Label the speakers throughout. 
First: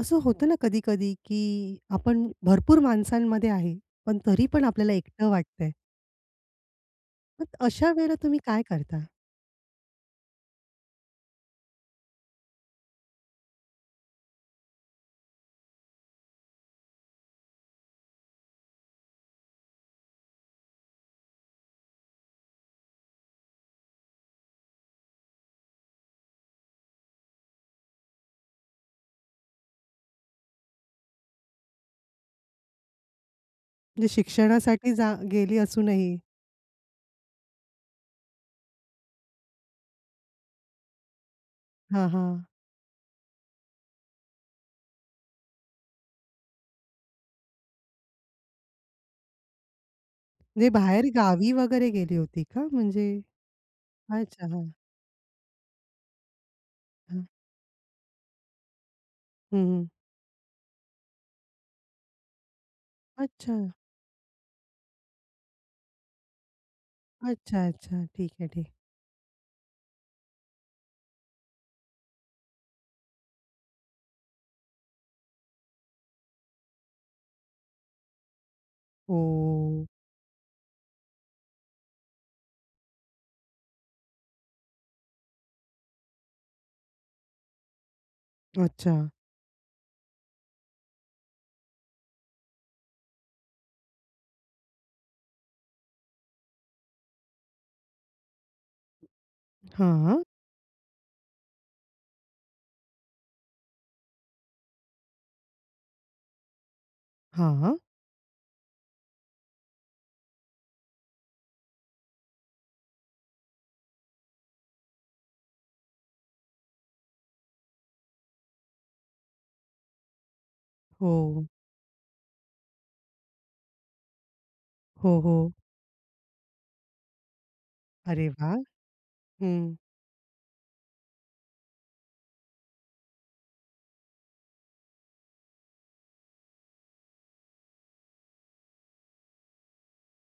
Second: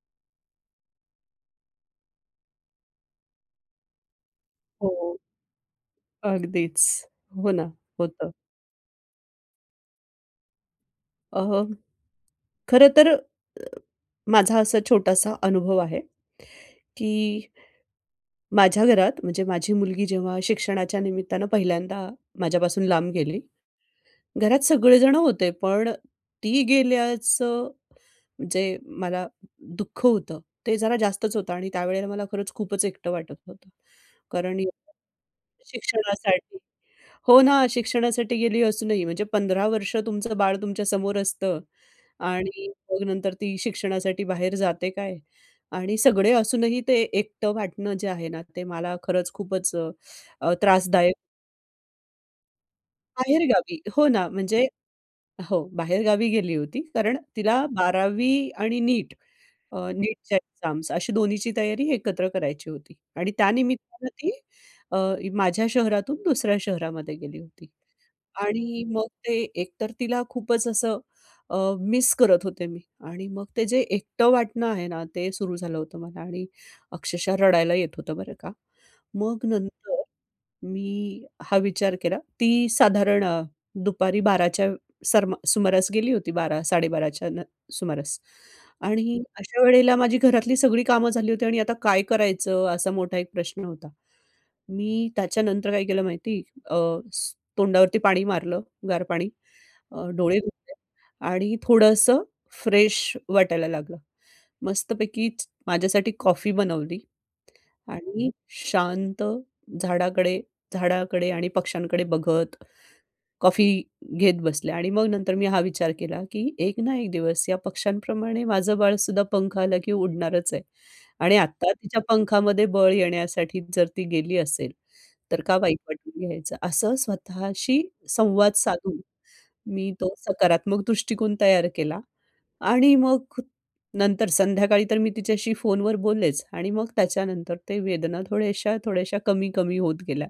Speaker 1: असं होतं ना कधी-कधी, की आपण भरपूर माणसांमध्ये आहे, पण तरी पण आपल्याला
Speaker 2: हो.
Speaker 1: एकटं वाटतंय.
Speaker 2: अगदीच.
Speaker 1: मग
Speaker 2: हो ना.
Speaker 1: अशावेळेला
Speaker 2: होतं.
Speaker 1: तुम्ही काय करता?
Speaker 2: अहं, खरं तर अ, माझा असा छोटासा अनुभव आहे, की माझ्या घरात म्हणजे माझी मुलगी जेव्हा शिक्षणाच्या निमित्तानं पहिल्यांदा माझ्यापासून लांब गेली. घरात सगळेजण होते पण ती गेल्याचं जे मला दुःख होतं, ते जरा जास्तच होतं आणि त्यावेळेला मला खरंच खूपच एकटं वाटत होतं.
Speaker 1: म्हणजे
Speaker 2: कारण
Speaker 1: शिक्षणासाठी जा गेली
Speaker 2: [unintelligible]
Speaker 1: असूनही.
Speaker 2: शिक्षणासाठी हो ना, शिक्षणासाठी गेली असूनही. म्हणजे 15 वर्ष तुमचं बाळ तुमच्या समोर असतं
Speaker 1: हां, हां.
Speaker 2: आणि मग नंतर ती शिक्षणासाठी बाहेर जाते काय आणि सगळे असूनही ते एकटं वाटणं, जे आहे ना, ते मला खरंच खूपच अ,
Speaker 1: म्हणजे
Speaker 2: त्रासदायक
Speaker 1: बाहेरगावी वगैरे गेली होती का म्हणजे?
Speaker 2: बाहेर गावी, हो ना.
Speaker 1: अच्छा,
Speaker 2: म्हणजे
Speaker 1: हां.
Speaker 2: हो बाहेरगावी गेली होती कारण
Speaker 1: हं.
Speaker 2: तिला 12वी आणि नीट
Speaker 1: हं,
Speaker 2: अ,
Speaker 1: हं.
Speaker 2: नीटच्या एक्झाम्स अशी दोन्हीची तयारी एकत्र करायची होती आणि त्या
Speaker 1: अच्छा.
Speaker 2: निमित्तानं ती अ, माझ्या शहरातून दुसऱ्या शहरामध्ये गेली
Speaker 1: अच्छा,
Speaker 2: होती.
Speaker 1: अच्छा. ठीक आहे, ठीक आहे.
Speaker 2: आणि मग ते एक तर तिला खूपच असं अ, मिस करत होते मी. आणि मग ते जे एकटं वाटणं आहे ना, ते सुरू झालं होतं मला आणि अक्षरशः रडायला येत होतं बरं का. मग
Speaker 1: हो.
Speaker 2: नंतर मी हा विचार केला. ती साधारण दुपारी 12च्या सरमा सुमारास गेली होती 12-12.30च्या सुमारास
Speaker 1: अच्छा.
Speaker 2: आणि अशा वेळेला माझी घरातली सगळी कामं झाली होती आणि आता काय करायचं? असा मोठा एक प्रश्न होता. मी त्याच्यानंतर काय केलं माहिती? अ, तोंडावरती पाणी मारलं, गार पाणी.
Speaker 1: हां, हां.
Speaker 2: डोळे धुतले आणि थोडंसं फ्रेश वाटायला लागलं. मस्तपैकी माझ्यासाठी कॉफी बनवली
Speaker 1: हां, हां.
Speaker 2: आणि शांत झाडाकडे झाडाकडे आणि पक्षांकडे बघत कॉफी घेत बसले आणि मग नंतर मी हा विचार केला, की एक ना एक दिवस या पक्ष्यांप्रमाणे माझं बाळ सुद्धा पंख आला, की उडणारच आहे. आणि
Speaker 1: हो.
Speaker 2: आता तिच्या पंखामध्ये बळ येण्यासाठी जर ती गेली असेल,
Speaker 1: हो,
Speaker 2: तर
Speaker 1: हो.
Speaker 2: का वाईट वाटून घ्यायचं? असं स्वतःशी
Speaker 1: अरे
Speaker 2: संवाद
Speaker 1: वाह!
Speaker 2: साधून
Speaker 1: हं.
Speaker 2: मी तो सकारात्मक दृष्टिकोन तयार केला. आणि मग नंतर संध्याकाळी तर मी तिच्याशी फोनवर बोललेच आणि मग त्याच्यानंतर ते वेदना थोड्याश्या-थोड्याश्या कमी-कमी होत गेल्या.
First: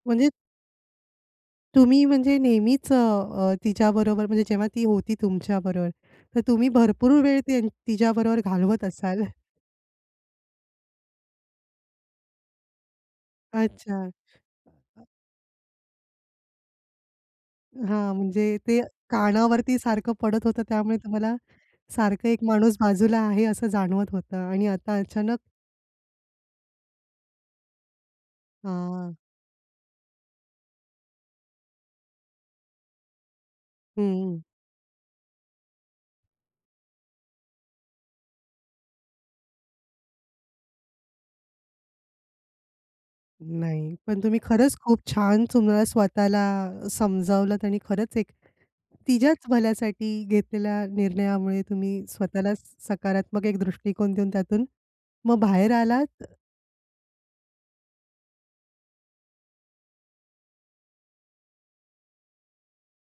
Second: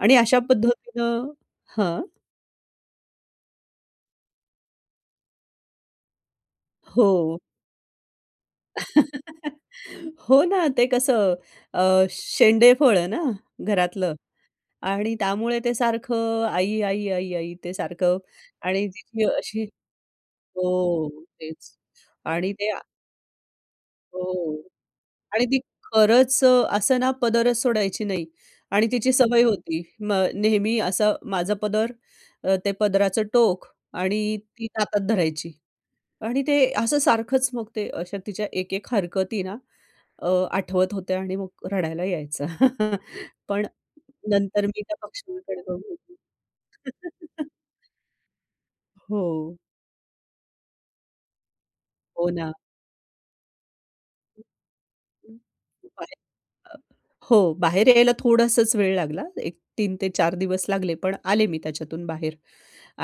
Speaker 2: आणि
Speaker 1: म्हणजे
Speaker 2: अशा पद्धतीनं हां.
Speaker 1: तुम्ही म्हणजे नेहमीच अ, तिच्याबरोबर म्हणजे जेव्हा ती होती तुमच्याबरोबर तर तुम्ही भरपूर
Speaker 2: हो.
Speaker 1: वेळ त्या तिच्याबरोबर घालवत असाल.
Speaker 2: हो ना. ते कसं? अ, शेंडेफळ आहे ना
Speaker 1: अच्छा.
Speaker 2: घरातलं आणि त्यामुळे ते सारखं आई, आई, आई, आई ते
Speaker 1: हां.
Speaker 2: सारखं
Speaker 1: म्हणजे ते
Speaker 2: आणि तिची अशी
Speaker 1: कानावरती सारखं पडत होतं, त्यामुळे
Speaker 2: हो.
Speaker 1: तुम्हाला
Speaker 2: तेच.
Speaker 1: सारखं एक
Speaker 2: आणि ते
Speaker 1: माणूस बाजूला आहे असं जाणवत होतं
Speaker 2: हो
Speaker 1: आणि आता अचानक
Speaker 2: आणि ती खरंच असं ना पदरच सोडायची नाही आणि तिची
Speaker 1: हां.
Speaker 2: सवय होती. मग नेहमी असं माझं पदर अ, ते पदराचं टोक आणि
Speaker 1: हं.
Speaker 2: ती हातात धरायची आणि ते असं सारखंच मग ते अशा तिच्या एक-एक हरकती ना अ, आठवत होत्या आणि मग रडायला यायचा. पण
Speaker 1: नाही. पण तुम्ही
Speaker 2: नंतर
Speaker 1: खरंच
Speaker 2: मी त्या
Speaker 1: खूप छान
Speaker 2: पक्षांकडे
Speaker 1: तुम्हाला
Speaker 2: बघून
Speaker 1: स्वतःला समजावलत आणि खरंच एक तिच्याच
Speaker 2: हो.
Speaker 1: भल्यासाठी घेतलेल्या निर्णयामुळे तुम्ही
Speaker 2: हो ना.
Speaker 1: स्वतःला सकारात्मक एक दृष्टिकोन देऊन त्यातून मग बाहेर
Speaker 2: खूप आहे.
Speaker 1: आलात.
Speaker 2: अ, हो बाहेर यायला थोडासाच वेळ लागला. एक 3 ते 4 दिवस लागले पण आले मी त्याच्यातून बाहेर.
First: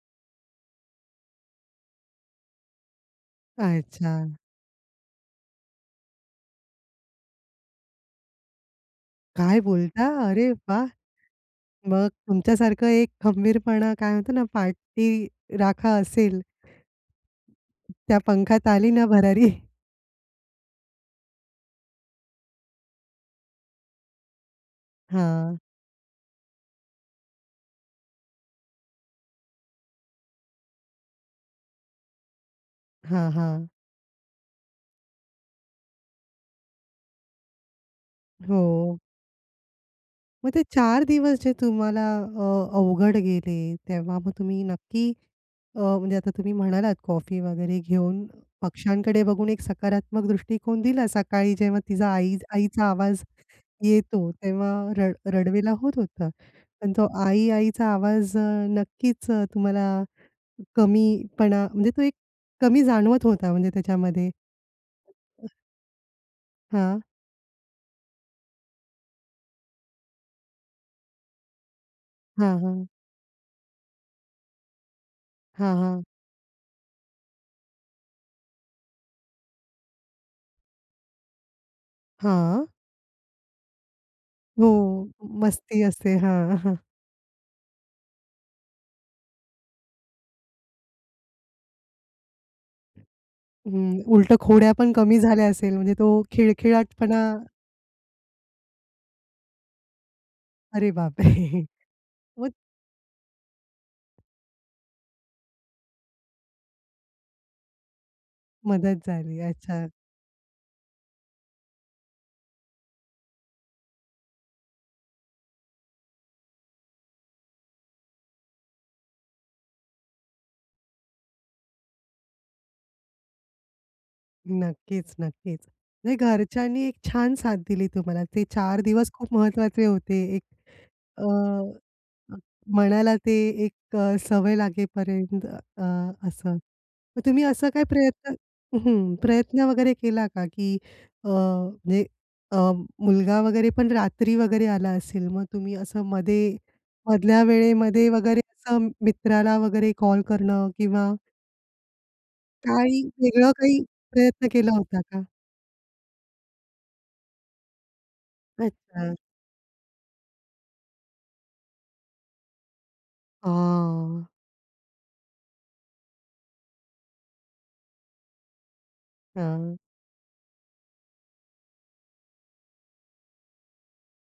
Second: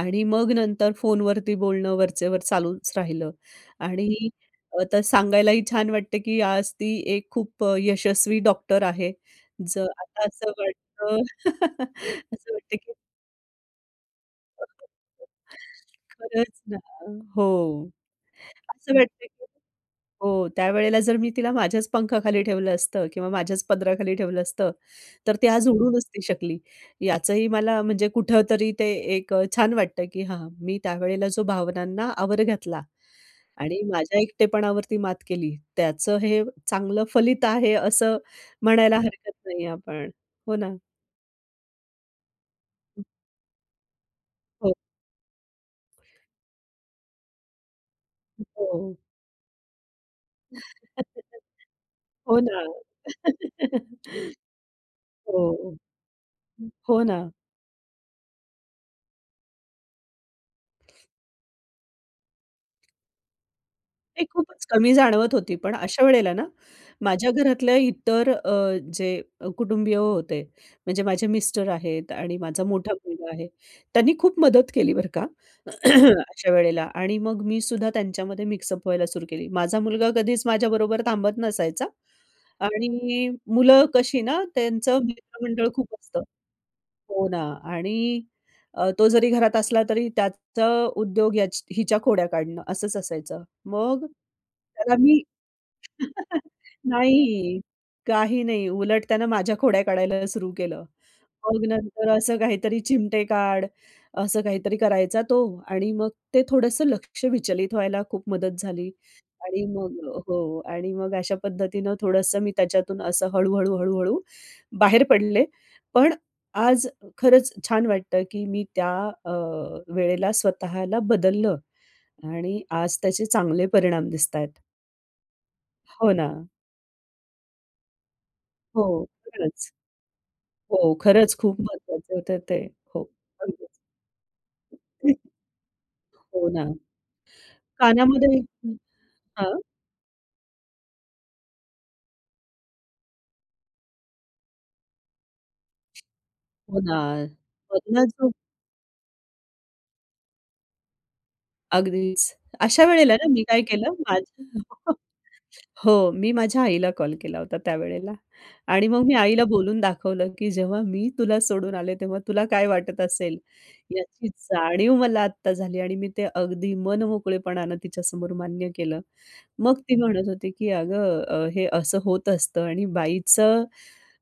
Speaker 2: आणि मग नंतर फोनवरती बोलणं वरचेवर चालूच राहिलं
Speaker 1: काय
Speaker 2: आणि
Speaker 1: छान!
Speaker 2: आता सांगायलाही छान वाटते, की आज ती एक खूप यशस्वी डॉक्टर आहे.
Speaker 1: काय
Speaker 2: जर
Speaker 1: बोलता?
Speaker 2: आता
Speaker 1: अरे
Speaker 2: असं
Speaker 1: वाह!
Speaker 2: वाटतं
Speaker 1: मग
Speaker 2: असं
Speaker 1: तुमच्या
Speaker 2: वाटतं,
Speaker 1: सारखं
Speaker 2: की
Speaker 1: एक खंबीरपणा काय म्हणतात ना
Speaker 2: [unintelligible]
Speaker 1: पाठीराखा असेल.
Speaker 2: खरंच ना हो,
Speaker 1: त्या पंखात आली
Speaker 2: असं
Speaker 1: ना
Speaker 2: वाटतं
Speaker 1: भरारी.
Speaker 2: हो त्यावेळेला जर मी तिला माझ्याच पंखाखाली ठेवलं असतं किंवा माझ्याच पदराखाली ठेवलं असतं, तर ती
Speaker 1: हां.
Speaker 2: आज उडू नसती शकली. याचंही मला म्हणजे कुठंतरी ते एक छान वाटतं, की हा, मी त्यावेळेला जो भावनांना आवर घातला
Speaker 1: हां, हां.
Speaker 2: आणि माझ्या एकटेपणावरती मात केली, त्याचं हे चांगलं फलित आहे, असं म्हणायला
Speaker 1: हो.
Speaker 2: हरकत नाही आपण.
Speaker 1: मग
Speaker 2: हो
Speaker 1: ते
Speaker 2: ना.
Speaker 1: 4 दिवस जे तुम्हाला अ, अवघड गेले. तेव्हा मग तुम्ही
Speaker 2: हो.
Speaker 1: नक्की अ, म्हणजे आता तुम्ही म्हणालात कॉफी वगैरे घेऊन
Speaker 2: हो.
Speaker 1: पक्षांकडे बघून एक सकारात्मक दृष्टिकोन दिला. सकाळी जेव्हा तिचा आई
Speaker 2: हो ना.
Speaker 1: आईचा आवाज येतो तेव्हा रड रडवेला
Speaker 2: हो.
Speaker 1: होत होता पण
Speaker 2: हो
Speaker 1: तो
Speaker 2: ना.
Speaker 1: आई-आईचा आवाज नक्कीच तुम्हाला कमी पणा म्हणजे तो एक कमी जाणवत होता म्हणजे
Speaker 2: ते
Speaker 1: त्याच्यामध्ये.
Speaker 2: खूपच कमी जाणवत होती पण अशा वेळेला ना
Speaker 1: हां.
Speaker 2: माझ्या घरातल्या इतर अ, जे कुटुंबीय होते. म्हणजे माझे मिस्टर आहेत आणि
Speaker 1: हां,
Speaker 2: माझा
Speaker 1: हां.
Speaker 2: मोठा मुलगा आहे. त्यांनी खूप मदत केली बरं का,
Speaker 1: हां, हां.
Speaker 2: अशा वेळेला आणि मग मी सुद्धा त्यांच्यामध्ये मिक्सअप व्हायला सुरू केली. माझा मुलगा कधीच माझ्याबरोबर थांबत नसायचा
Speaker 1: हां.
Speaker 2: आणि मुलं कशी ना
Speaker 1: हो
Speaker 2: त्यांचं मित्रमंडळ
Speaker 1: मस्ती
Speaker 2: खूप
Speaker 1: असते.
Speaker 2: असतं.
Speaker 1: हां, हां.
Speaker 2: हो ना. आणि तो जरी घरात असला तरी त्याचं उद्योग याच हिच्या खोड्या काढणं असंच असायचं
Speaker 1: हं.
Speaker 2: मग
Speaker 1: उलटं खोड्या पण
Speaker 2: त्याला
Speaker 1: कमी
Speaker 2: मी
Speaker 1: झाल्या असेल म्हणजे तो खिळखिळाटपणा
Speaker 2: नाही, काही नाही. उलट त्यानं माझ्या खोड्या काढायला सुरू केलं.
Speaker 1: अरे बाप रे!
Speaker 2: मग नंतर असं
Speaker 1: मग
Speaker 2: काहीतरी चिमटे काढ असं काहीतरी करायचा तो आणि मग ते थोडंसं लक्ष विचलित व्हायला खूप मदत झाली
Speaker 1: मदत झाली,
Speaker 2: आणि
Speaker 1: अच्छा.
Speaker 2: मग हो, आणि मग अशा पद्धतीनं थोडंसं मी त्याच्यातून असं हळू-हळू हळू-हळू बाहेर पडले पण आज खरंच छान वाटतं की मी त्या अ, वेळेला स्वतःला बदललं आणि आज त्याचे चांगले परिणाम दिसत आहेत.
Speaker 1: नक्कीच, नक्कीच.
Speaker 2: हो
Speaker 1: म्हणजे
Speaker 2: ना.
Speaker 1: घरच्यांनी एक छान साथ दिली तुम्हाला. ते 4
Speaker 2: हो,
Speaker 1: दिवस खूप
Speaker 2: खरंच.
Speaker 1: महत्त्वाचे होते. एक
Speaker 2: हो
Speaker 1: अ
Speaker 2: खरंच, खूप महत्वाचं होतं ते. हो,
Speaker 1: म्हणायला ते
Speaker 2: अगदीच.
Speaker 1: एक सवय
Speaker 2: [unintelligible]
Speaker 1: लागेपर्यंत अ,
Speaker 2: हो
Speaker 1: असं.
Speaker 2: ना.
Speaker 1: मग तुम्ही असं काय प्रयत्न
Speaker 2: कानामध्ये
Speaker 1: हं.
Speaker 2: हां.
Speaker 1: प्रयत्न वगैरे केला का? की अ, म्हणजे अ, मुलगा वगैरे पण रात्री वगैरे आला असेल मग तुम्ही असं मध्ये
Speaker 2: हो ना.
Speaker 1: मधल्या
Speaker 2: बघ ना
Speaker 1: वेळेमध्ये
Speaker 2: जो
Speaker 1: वगैरे असं मित्राला वगैरे कॉल करणं किंवा
Speaker 2: अगदीच. अशा
Speaker 1: काही
Speaker 2: वेळेला ना मी
Speaker 1: वेगळं
Speaker 2: काय
Speaker 1: काही
Speaker 2: केलं,
Speaker 1: प्रयत्न केला
Speaker 2: [unintelligible]
Speaker 1: होता का?
Speaker 2: हो, मी माझ्या आईला कॉल केला होता त्यावेळेला. आणि मग मी
Speaker 1: अच्छा.
Speaker 2: आईला बोलून दाखवलं की "जेव्हा मी तुला सोडून आले तेव्हा तुला काय वाटत असेल,
Speaker 1: आह.
Speaker 2: याची जाणीव मला आत्ता झाली." आणि मी ते अगदी मनमोकळेपणानं तिच्यासमोर मान्य केलं.
Speaker 1: हं.
Speaker 2: मग ती म्हणत होती की "अगं, हे असं होत असतं आणि बाईचं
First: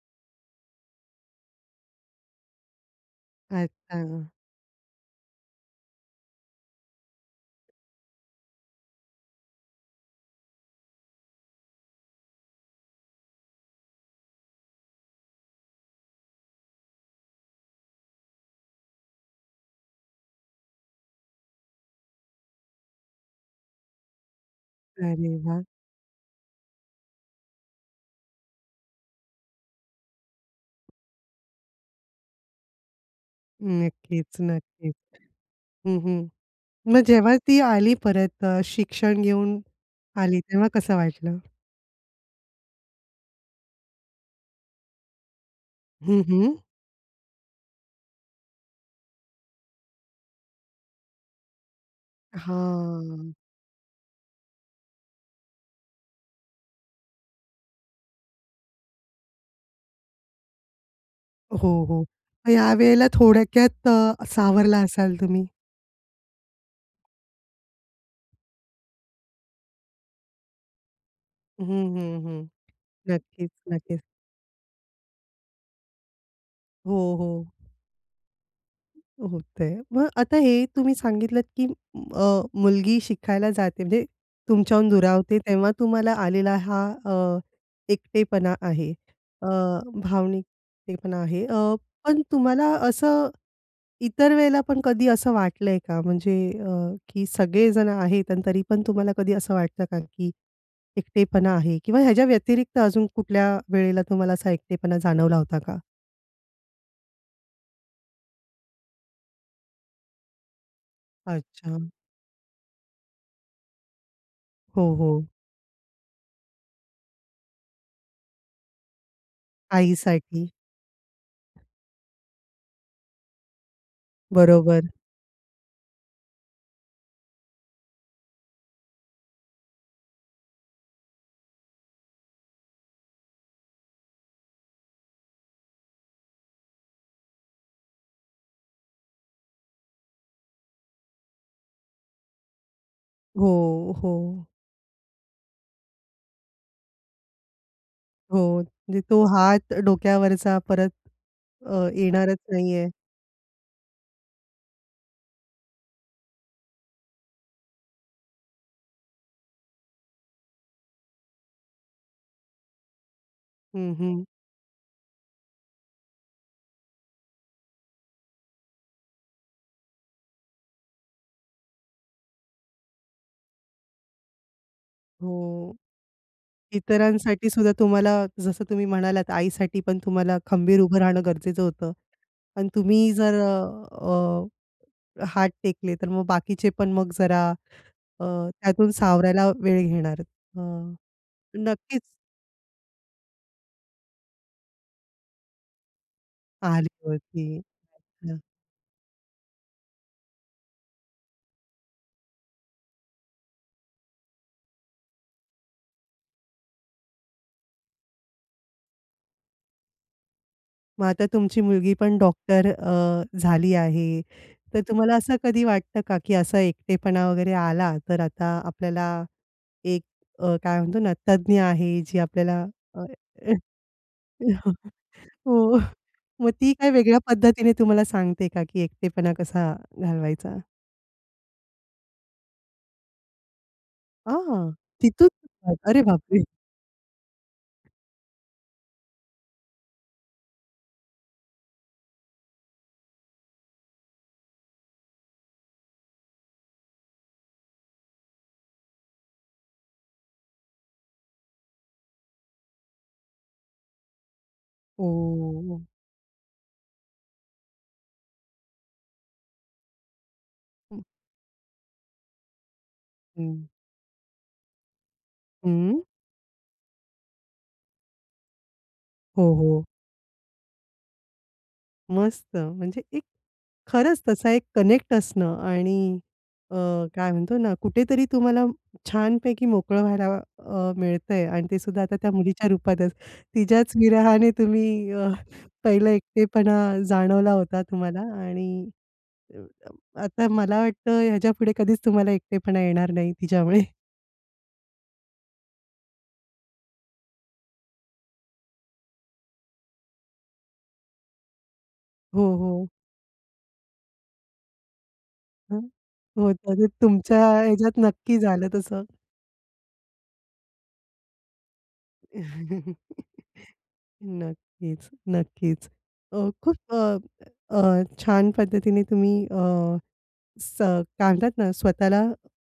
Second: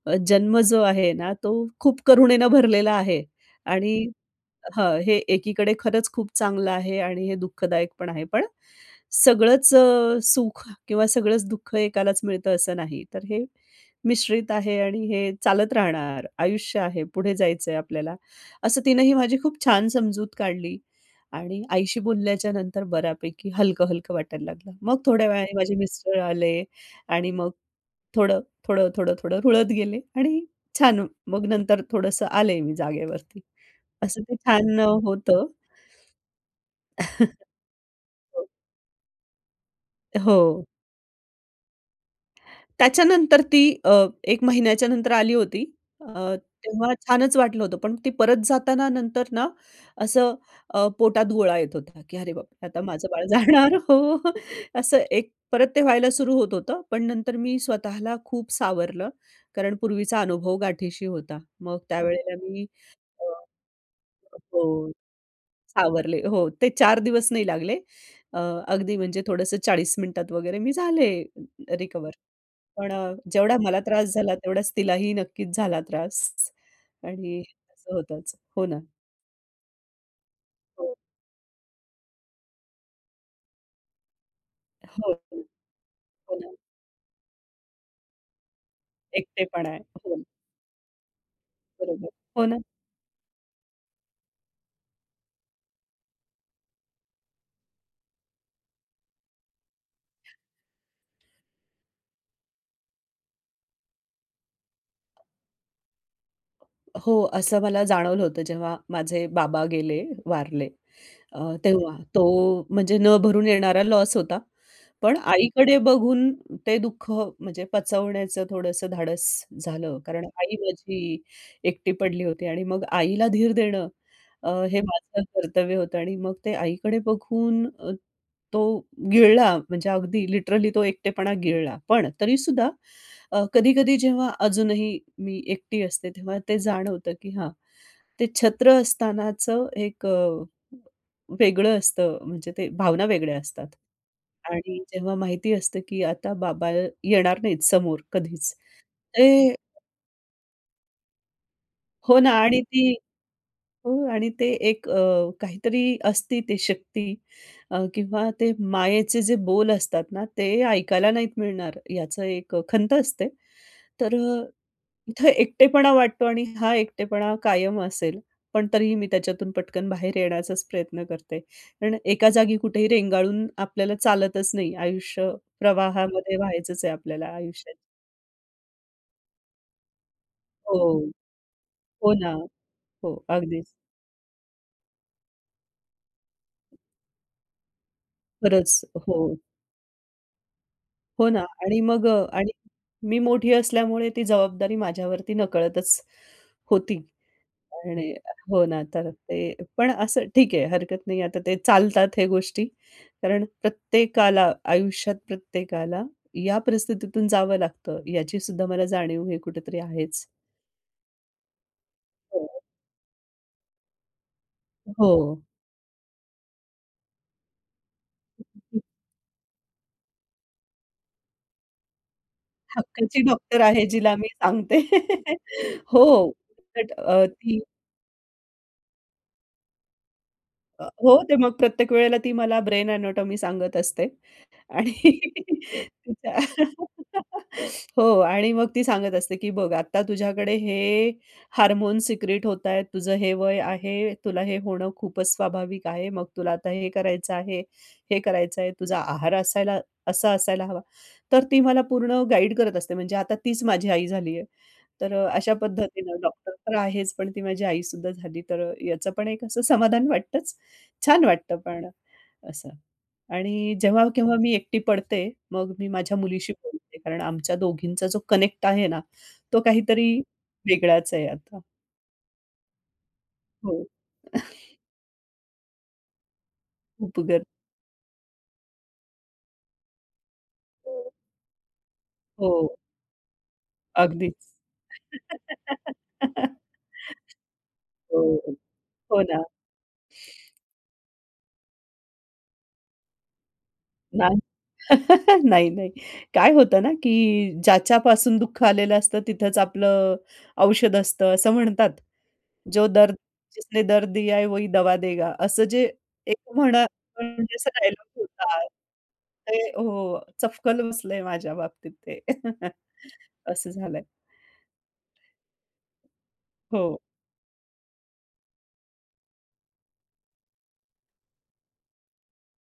Speaker 2: अ, जन्म जो आहे ना तो खूप करुणेनं भरलेला आहे. आणि
Speaker 1: अच्छा.
Speaker 2: हां, हे एकीकडे खरंच खूप चांगलं आहे आणि हे दुःखदायक पण आहे पण, सगळंच अ, सुख किंवा सगळंच दुःख एकालाच मिळतं असं नाही. तर हे मिश्रित आहे आणि हे चालत राहणार. आयुष्य आहे पुढे जायचंय आपल्याला." असं तिनं ही माझी खूप छान समजूत काढली आणि आईशी बोलल्याच्या नंतर बऱ्यापैकी हलकं-हलकं वाटायला लागलं. मग थोड्या
Speaker 1: अरे
Speaker 2: वेळाने
Speaker 1: वाह!
Speaker 2: माझे मिस्टर आले आणि मग थोडं, थोडं, थोडं, थोडं रुळत गेले आणि छान मग नंतर थोडंसं आले मी जागेवरती असं
Speaker 1: नक्कीच,
Speaker 2: ते छान
Speaker 1: नक्कीच.
Speaker 2: होतं.
Speaker 1: हं, हं. मग जेव्हा ती आली परत
Speaker 2: हं.
Speaker 1: अ, शिक्षण घेऊन आली
Speaker 2: हो.
Speaker 1: तेव्हा कसं वाटलं?
Speaker 2: त्याच्यानंतर ती अ, 1 महिन्याच्यानंतर आली होती.
Speaker 1: हं,
Speaker 2: अ,
Speaker 1: हं.
Speaker 2: तेव्हा छानच वाटलं होतं. पण ती परत जाताना नंतर ना असं अ, पोटात गोळा येत होता की अरे बापरे! आता माझं बाळ
Speaker 1: हां.
Speaker 2: जाणार हो. असं एक परत ते व्हायला सुरू होत होतं. पण नंतर मी स्वतःला खूप सावरलं. कारण पूर्वीचा अनुभव गाठीशी होता. मग
Speaker 1: हो, हो.
Speaker 2: त्यावेळेला मी
Speaker 1: या वेळेला
Speaker 2: अ,
Speaker 1: थोड्क्यात सावरला
Speaker 2: हो
Speaker 1: असाल तुम्ही?
Speaker 2: सावरले हो ते 4 दिवस नाही लागले अ, अगदी म्हणजे थोडंसं 40 मिनिटात वगैरे मी झाले,
Speaker 1: हं,
Speaker 2: रिकव्हर.
Speaker 1: हं, हं.
Speaker 2: पण अ,
Speaker 1: नक्कीच,
Speaker 2: जेवढा मला
Speaker 1: नक्कीच.
Speaker 2: त्रास झाला तेवढाच तिलाही नक्कीच झाला त्रास
Speaker 1: हो,
Speaker 2: आणि
Speaker 1: हो.
Speaker 2: असं होतंच. हो ना.
Speaker 1: होतंय. मग आता हे तुम्ही
Speaker 2: हो.
Speaker 1: सांगितलत की अ, मुलगी शिकायला जाते. म्हणजे तुमच्याहून
Speaker 2: हो, हो,
Speaker 1: दुरावते तेव्हा तुम्हाला
Speaker 2: हो ना.
Speaker 1: आलेला हा अ, एकटेपणा आहे. अ,
Speaker 2: एकटेपणा आहे. हं.
Speaker 1: भावनिक एकटेपणा आहे. अ,
Speaker 2: बरोबर.
Speaker 1: पण
Speaker 2: हो ना?
Speaker 1: तुम्हाला असं इतर वेळेला पण कधी असं वाटलं आहे का म्हणजे अ, की सगळे जण आहेत आणि तरी पण तुम्हाला कधी असं वाटतं का की एकटेपणा आहे? किंवा ह्याच्याव्यतिरिक्त अजून कुठल्या वेळेला तुम्हाला असा एकटेपणा जाणवला होता का?
Speaker 2: हो, असं मला जाणवलं होतं. जेव्हा माझे बाबा गेले वारले अ,
Speaker 1: अच्छा.
Speaker 2: तेव्हा तो म्हणजे न भरून येणारा लॉस होता.
Speaker 1: हो,
Speaker 2: पण
Speaker 1: हो.
Speaker 2: आईकडे बघून ते दुःख म्हणजे पचवण्याचं थोडंसं धाडस झालं. कारण
Speaker 1: आईसाठी.
Speaker 2: आई माझी एकटी पडली होती आणि मग आईला धीर देणं अ, हे
Speaker 1: बरोबर.
Speaker 2: माझं कर्तव्य होतं आणि मग ते आईकडे बघून तो गिळला म्हणजे अगदी लिटरली तो एकटेपणा गिळला. पण तरी सुद्धा अ, कधी-कधी जेव्हा अजूनही मी एकटी असते तेव्हा ते जाणवतं, की हां, ते छत्र असतानाचं एक अ, वेगळं असतं म्हणजे ते भावना वेगळ्या असतात
Speaker 1: हो, हो.
Speaker 2: आणि जेव्हा माहिती असतं, की आता बाबा येणार नाहीत समोर कधीच
Speaker 1: हो, म्हणजे तो
Speaker 2: ते
Speaker 1: हात डोक्यावरचा परत अ,
Speaker 2: हो ना,
Speaker 1: येणारच
Speaker 2: आणि
Speaker 1: नाही आहे.
Speaker 2: ती हो आणि ते एक अ, काहीतरी असते ती शक्ती अ, किंवा ते मायेचे जे बोल असतात ना, ते ऐकायला नाही मिळणार याचं एक खंत असते.
Speaker 1: हं,
Speaker 2: तर
Speaker 1: हं.
Speaker 2: अ, इथे एकटेपणा वाटतो. आणि हा एकटेपणा कायम असेल. पण तरीही मी त्याच्यातून पटकन बाहेर येण्याचाच प्रयत्न करते आणि एका जागी कुठेही रेंगाळून आपल्याला चालतच नाही. आयुष्य
Speaker 1: हो,
Speaker 2: प्रवाहामध्ये व्हायचंच आहे आपल्याला
Speaker 1: इतरांसाठी सुद्धा
Speaker 2: आयुष्याच्या.
Speaker 1: तुम्हाला जसं तुम्ही म्हणालात, आईसाठी पण तुम्हाला
Speaker 2: हो,
Speaker 1: खंबीर उभं राहणं गरजेचं होतं.
Speaker 2: हो ना,
Speaker 1: पण तुम्ही
Speaker 2: हो,
Speaker 1: जर
Speaker 2: अगदीच.
Speaker 1: अ, अ, हात टेकले, तर मग बाकीचे पण मग जरा अ,
Speaker 2: खरच,
Speaker 1: त्यातून
Speaker 2: हो.
Speaker 1: सावरायला वेळ घेणार अ,
Speaker 2: हो ना आणि
Speaker 1: नक्कीच
Speaker 2: मग अ, आणि मी मोठी असल्यामुळे ती जबाबदारी माझ्यावरती नकळतच होती
Speaker 1: [unintelligible]
Speaker 2: आणि
Speaker 1: वरती. [unintelligible]
Speaker 2: हो ना, तर ते पण असं ठीक आहे हरकत नाही. आता ते चालतात हे गोष्टी कारण प्रत्येकाला, आयुष्यात प्रत्येकाला, या परिस्थितीतून जावं लागतं याची सुद्धा मला जाणीव हे कुठेतरी आहेच.
Speaker 1: मग आता तुमची मुलगी पण
Speaker 2: हो.
Speaker 1: डॉक्टर अ, झाली आहे. तर तुम्हाला असं
Speaker 2: हो.
Speaker 1: कधी वाटतं का की असा एकटेपणा वगैरे आला तर आता आपल्याला एक अ, काय म्हणतो ना तज्ञ आहे जी आपल्याला अ,
Speaker 2: हक्काची
Speaker 1: अ
Speaker 2: डॉक्टर आहे जिला मी सांगते
Speaker 1: हो,
Speaker 2: हो,
Speaker 1: मग ती काय
Speaker 2: बट
Speaker 1: वेगळ्या
Speaker 2: अ, ती
Speaker 1: पद्धतीने तुम्हाला सांगते का की एकटेपणा कसा घालवायचा?
Speaker 2: अ, हो, ते मग प्रत्येक वेळेला ती मला ब्रेन एनाटॉमी सांगत असते
Speaker 1: आं,
Speaker 2: आणि
Speaker 1: तिथून अरे
Speaker 2: तिच्या
Speaker 1: बापरे!
Speaker 2: हो आणि मग ती सांगत असते, की बघ आता तुझ्याकडे हे हार्मोन्स सिक्रेट होत आहेत, तुझं हे वय आहे, तुला हे होणं खूपच स्वाभाविक आहे. मग तुला आता हे करायचं आहे, हे करायचं आहे, तुझा आहार असायला असा असायला हवा. तर ती मला पूर्ण गाईड करत असते. म्हणजे आता तीच माझी आई झाली आहे. तर अ, अशा
Speaker 1: ओ.
Speaker 2: पद्धतीनं डॉक्टर तर आहेच पण ती माझी आई सुद्धा झाली. तर अ, याचं पण एक असं समाधान वाटतंच.
Speaker 1: हं.
Speaker 2: छान वाटतं पण असं
Speaker 1: हं.
Speaker 2: आणि जेव्हा, केव्हा मी एकटी पडते मग मी
Speaker 1: हं.
Speaker 2: माझ्या मुलीशी बोलते कारण आमच्या दोघींचा जो कनेक्ट आहे ना
Speaker 1: हो,
Speaker 2: तो
Speaker 1: हो.
Speaker 2: काहीतरी वेगळाच आहे आता.
Speaker 1: मस्त, म्हणजे एक
Speaker 2: हो.
Speaker 1: खरंच तसा एक कनेक्ट असणं आणि अ, काय
Speaker 2: उपगत.
Speaker 1: म्हणतो ना, कुठेतरी तुम्हाला छानपैकी मोकळं व्हायला अ,
Speaker 2: [unintelligible]
Speaker 1: मिळत आहे. आणि ते सुद्धा आता त्या मुलीच्या
Speaker 2: हो.
Speaker 1: रूपातच. तिच्याच
Speaker 2: अगदीच.
Speaker 1: विरहाने तुम्ही अ, पहिलं एकटेपणा जाणवला होता
Speaker 2: हो,
Speaker 1: तुम्हाला
Speaker 2: हो.
Speaker 1: आणि
Speaker 2: हो, ना.
Speaker 1: अ, आता मला वाटतं, ह्याच्यापुढे कधीच तुम्हाला एकटेपणा येणार नाही तिच्यामुळे.
Speaker 2: नाही. नाही, नाही. काय होतं ना, की ज्याच्यापासून दुःख आलेलं असतं, तिथेच आपलं, औषध असतं, असं म्हणतात.
Speaker 1: हो,
Speaker 2: जो
Speaker 1: हो.
Speaker 2: दर्द जिसने दर्द दिया है, वही दवा देगा. असं
Speaker 1: हं.
Speaker 2: जे,
Speaker 1: हो,
Speaker 2: एक
Speaker 1: तर
Speaker 2: म्हणा
Speaker 1: ते तुमच्या
Speaker 2: म्हणजे, असा एक
Speaker 1: ह्याच्यात
Speaker 2: डायलॉग
Speaker 1: नक्की
Speaker 2: होता.
Speaker 1: झालं तसं.
Speaker 2: ते हो, चपकन बसलंय माझ्या बाबतीत ते. असं झालंय.
Speaker 1: नक्कीच, नक्कीच. अ, खूप
Speaker 2: हो.
Speaker 1: अ, अ, छान पद्धतीने तुम्ही अ, स काय म्हणतात ना ,स्वतःला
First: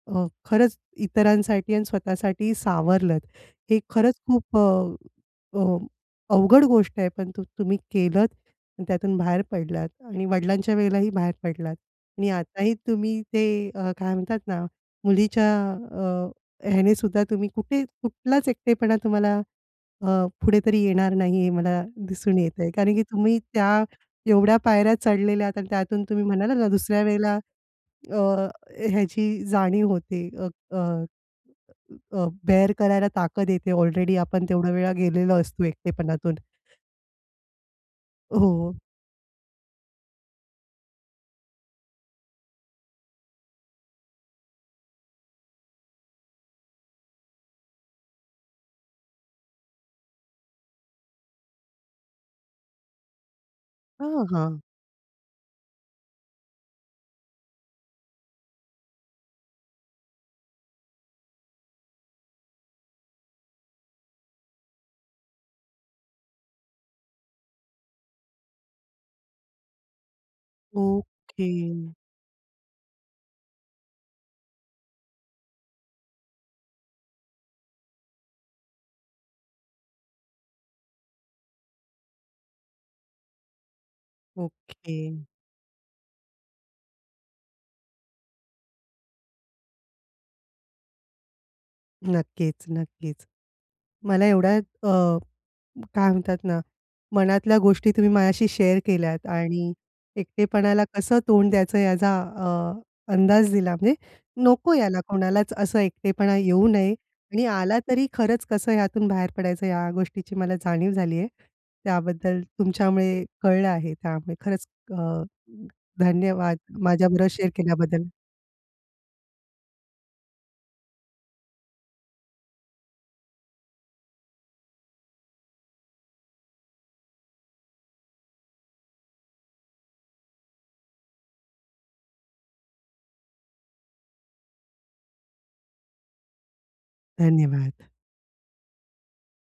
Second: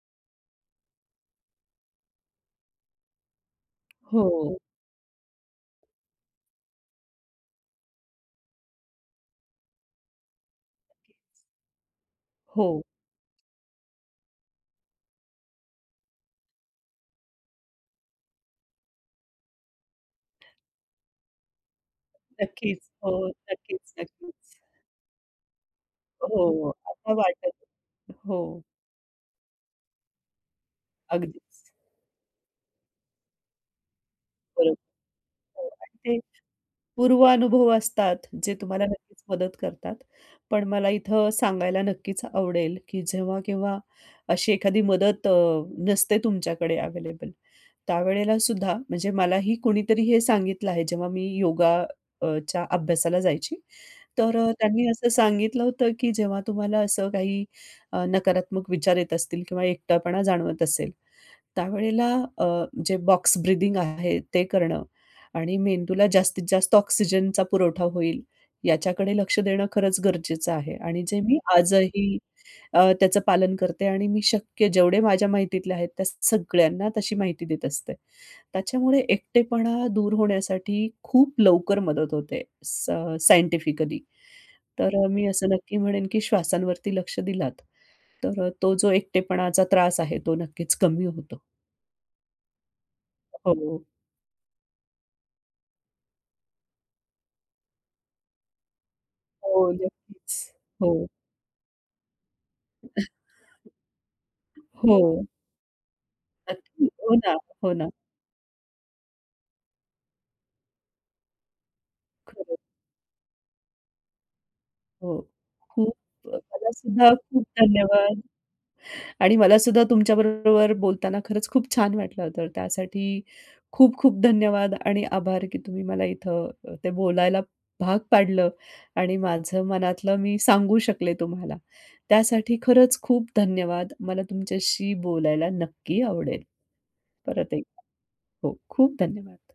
Speaker 1: अ, खरंच इतरांसाठी आणि स्वतःसाठी सावरलत. हे खरंच खूप
Speaker 2: हो.
Speaker 1: अ, अ, अवघड गोष्ट आहे, पण तु तुम्ही केलत आणि त्यातून बाहेर पडलात आणि वडिलांच्या वेळेलाही बाहेर पडलात. आणि आताही
Speaker 2: हो.
Speaker 1: तुम्ही ते अ, काय म्हणतात ना, मुलीच्या अ, ह्याने सुद्धा, तुम्ही कुठे कुठलाच एकटेपणा तुम्हाला अ, पुढे तरी येणार नाही, हे मला दिसून येत आहे,
Speaker 2: नक्कीच.
Speaker 1: कारण की
Speaker 2: हो.
Speaker 1: तुम्ही त्या
Speaker 2: नक्कीच, नक्कीच.
Speaker 1: एवढ्या पायऱ्या चढलेल्या आहात. आणि त्यातून
Speaker 2: हो,
Speaker 1: तुम्ही म्हणालात ना,
Speaker 2: [unintelligible]
Speaker 1: दुसऱ्या
Speaker 2: असं
Speaker 1: वेळेला
Speaker 2: वाटत
Speaker 1: अ,
Speaker 2: हो.
Speaker 1: ह्याची जाणीव होते. अ, अ,
Speaker 2: अगदीच.
Speaker 1: अ, बेर करायला ताकत येते, ऑलरेडी आपण तेवढा
Speaker 2: बरोबर.
Speaker 1: वेळा गेलेलो असतो
Speaker 2: ते टे
Speaker 1: एकटेपणातून.
Speaker 2: पूर्वानुभव असतात, जे
Speaker 1: हो.
Speaker 2: तुम्हाला नक्कीच मदत करतात, पण मला इथं सांगायला नक्कीच आवडेल, की जेव्हा केव्हा, अशी एखादी मदत अ, नसते तुमच्याकडे अव्हेलेबल, त्यावेळेला सुद्धा, म्हणजे मलाही कुणीतरी हे सांगितलं आहे, जेव्हा मी योगा अ, च्या अभ्यासाला जायची.
Speaker 1: अ,
Speaker 2: तर
Speaker 1: हां.
Speaker 2: त्यांनी असं सांगितलं होतं, की जेव्हा तुम्हाला असं काही, नकारात्मक विचार येत असतील किंवा एकटपणा जाणवत असेल, त्यावेळेला अ, जे बॉक्स ब्रीथिंग आहे, ते करणं आणि मेंदूला जास्तीत जास्त ऑक्सिजनचा पुरवठा होईल, याच्याकडे लक्ष देणं खरंच गरजेचं आहे. आणि जे मी
Speaker 1: ओके.
Speaker 2: आजही अ, त्याचं पालन करते. आणि मी शक्य जेवढे माझ्या माहितीतले आहेत, त्या सगळ्यांना तशी माहिती देत असते. त्याच्यामुळे एकटेपणा दूर होण्यासाठी खूप लवकर मदत होते. सायं अ, सायंटिफिकली, तर
Speaker 1: ओके.
Speaker 2: मी असं नक्की म्हणेन, की श्वासांवरती लक्ष दिलात, तर तो जो एकटेपणाचा त्रास आहे, तो नक्कीच कमी होतो.
Speaker 1: नक्कीच, नक्कीच.
Speaker 2: [unintelligible]
Speaker 1: मला एवढ्यात अ, काय म्हणतात ना, मनातल्या गोष्टी तुम्ही माझ्याशी शेअर केल्यात
Speaker 2: हो,
Speaker 1: आणि
Speaker 2: नक्कीच.
Speaker 1: एकटेपणाला
Speaker 2: हो.
Speaker 1: कसं तोंड द्यायचं, याचा अ, अंदाज दिला. म्हणजे नको, याला
Speaker 2: हो.
Speaker 1: कोणालाच असं एकटेपणा येऊ
Speaker 2: नक्की.
Speaker 1: नये.
Speaker 2: हो ना,
Speaker 1: आणि
Speaker 2: हो
Speaker 1: आला
Speaker 2: ना.
Speaker 1: तरी खरंच कसं ह्यातून बाहेर पडायचं, ह्या गोष्टीची मला जाणीव झाली आहे. त्याबद्दल
Speaker 2: खरं.
Speaker 1: तुमच्यामुळे कळलं आहे, त्यामुळे खरंच अ,
Speaker 2: हो. खूप अ,
Speaker 1: धन्यवाद
Speaker 2: तुम्हाला सुद्धा,
Speaker 1: माझ्याबरोबर
Speaker 2: खूप
Speaker 1: शेअर केल्याबद्दल.
Speaker 2: धन्यवाद. आणि मला सुद्धा तुमच्या बरोबर बोलताना, खरंच खूप छान वाटलं होतं, त्यासाठी खूप-खूप धन्यवाद आणि आभार, की तुम्ही मला इथं ते बोलायला भाग पाडलं. आणि माझं मनातलं मी सांगू शकले तुम्हाला. त्यासाठी खरंच खूप धन्यवाद. मला तुमच्याशी बोलायला नक्की आवडेल, परत एकदा.
Speaker 1: धन्यवाद.
Speaker 2: हो, खूप धन्यवाद.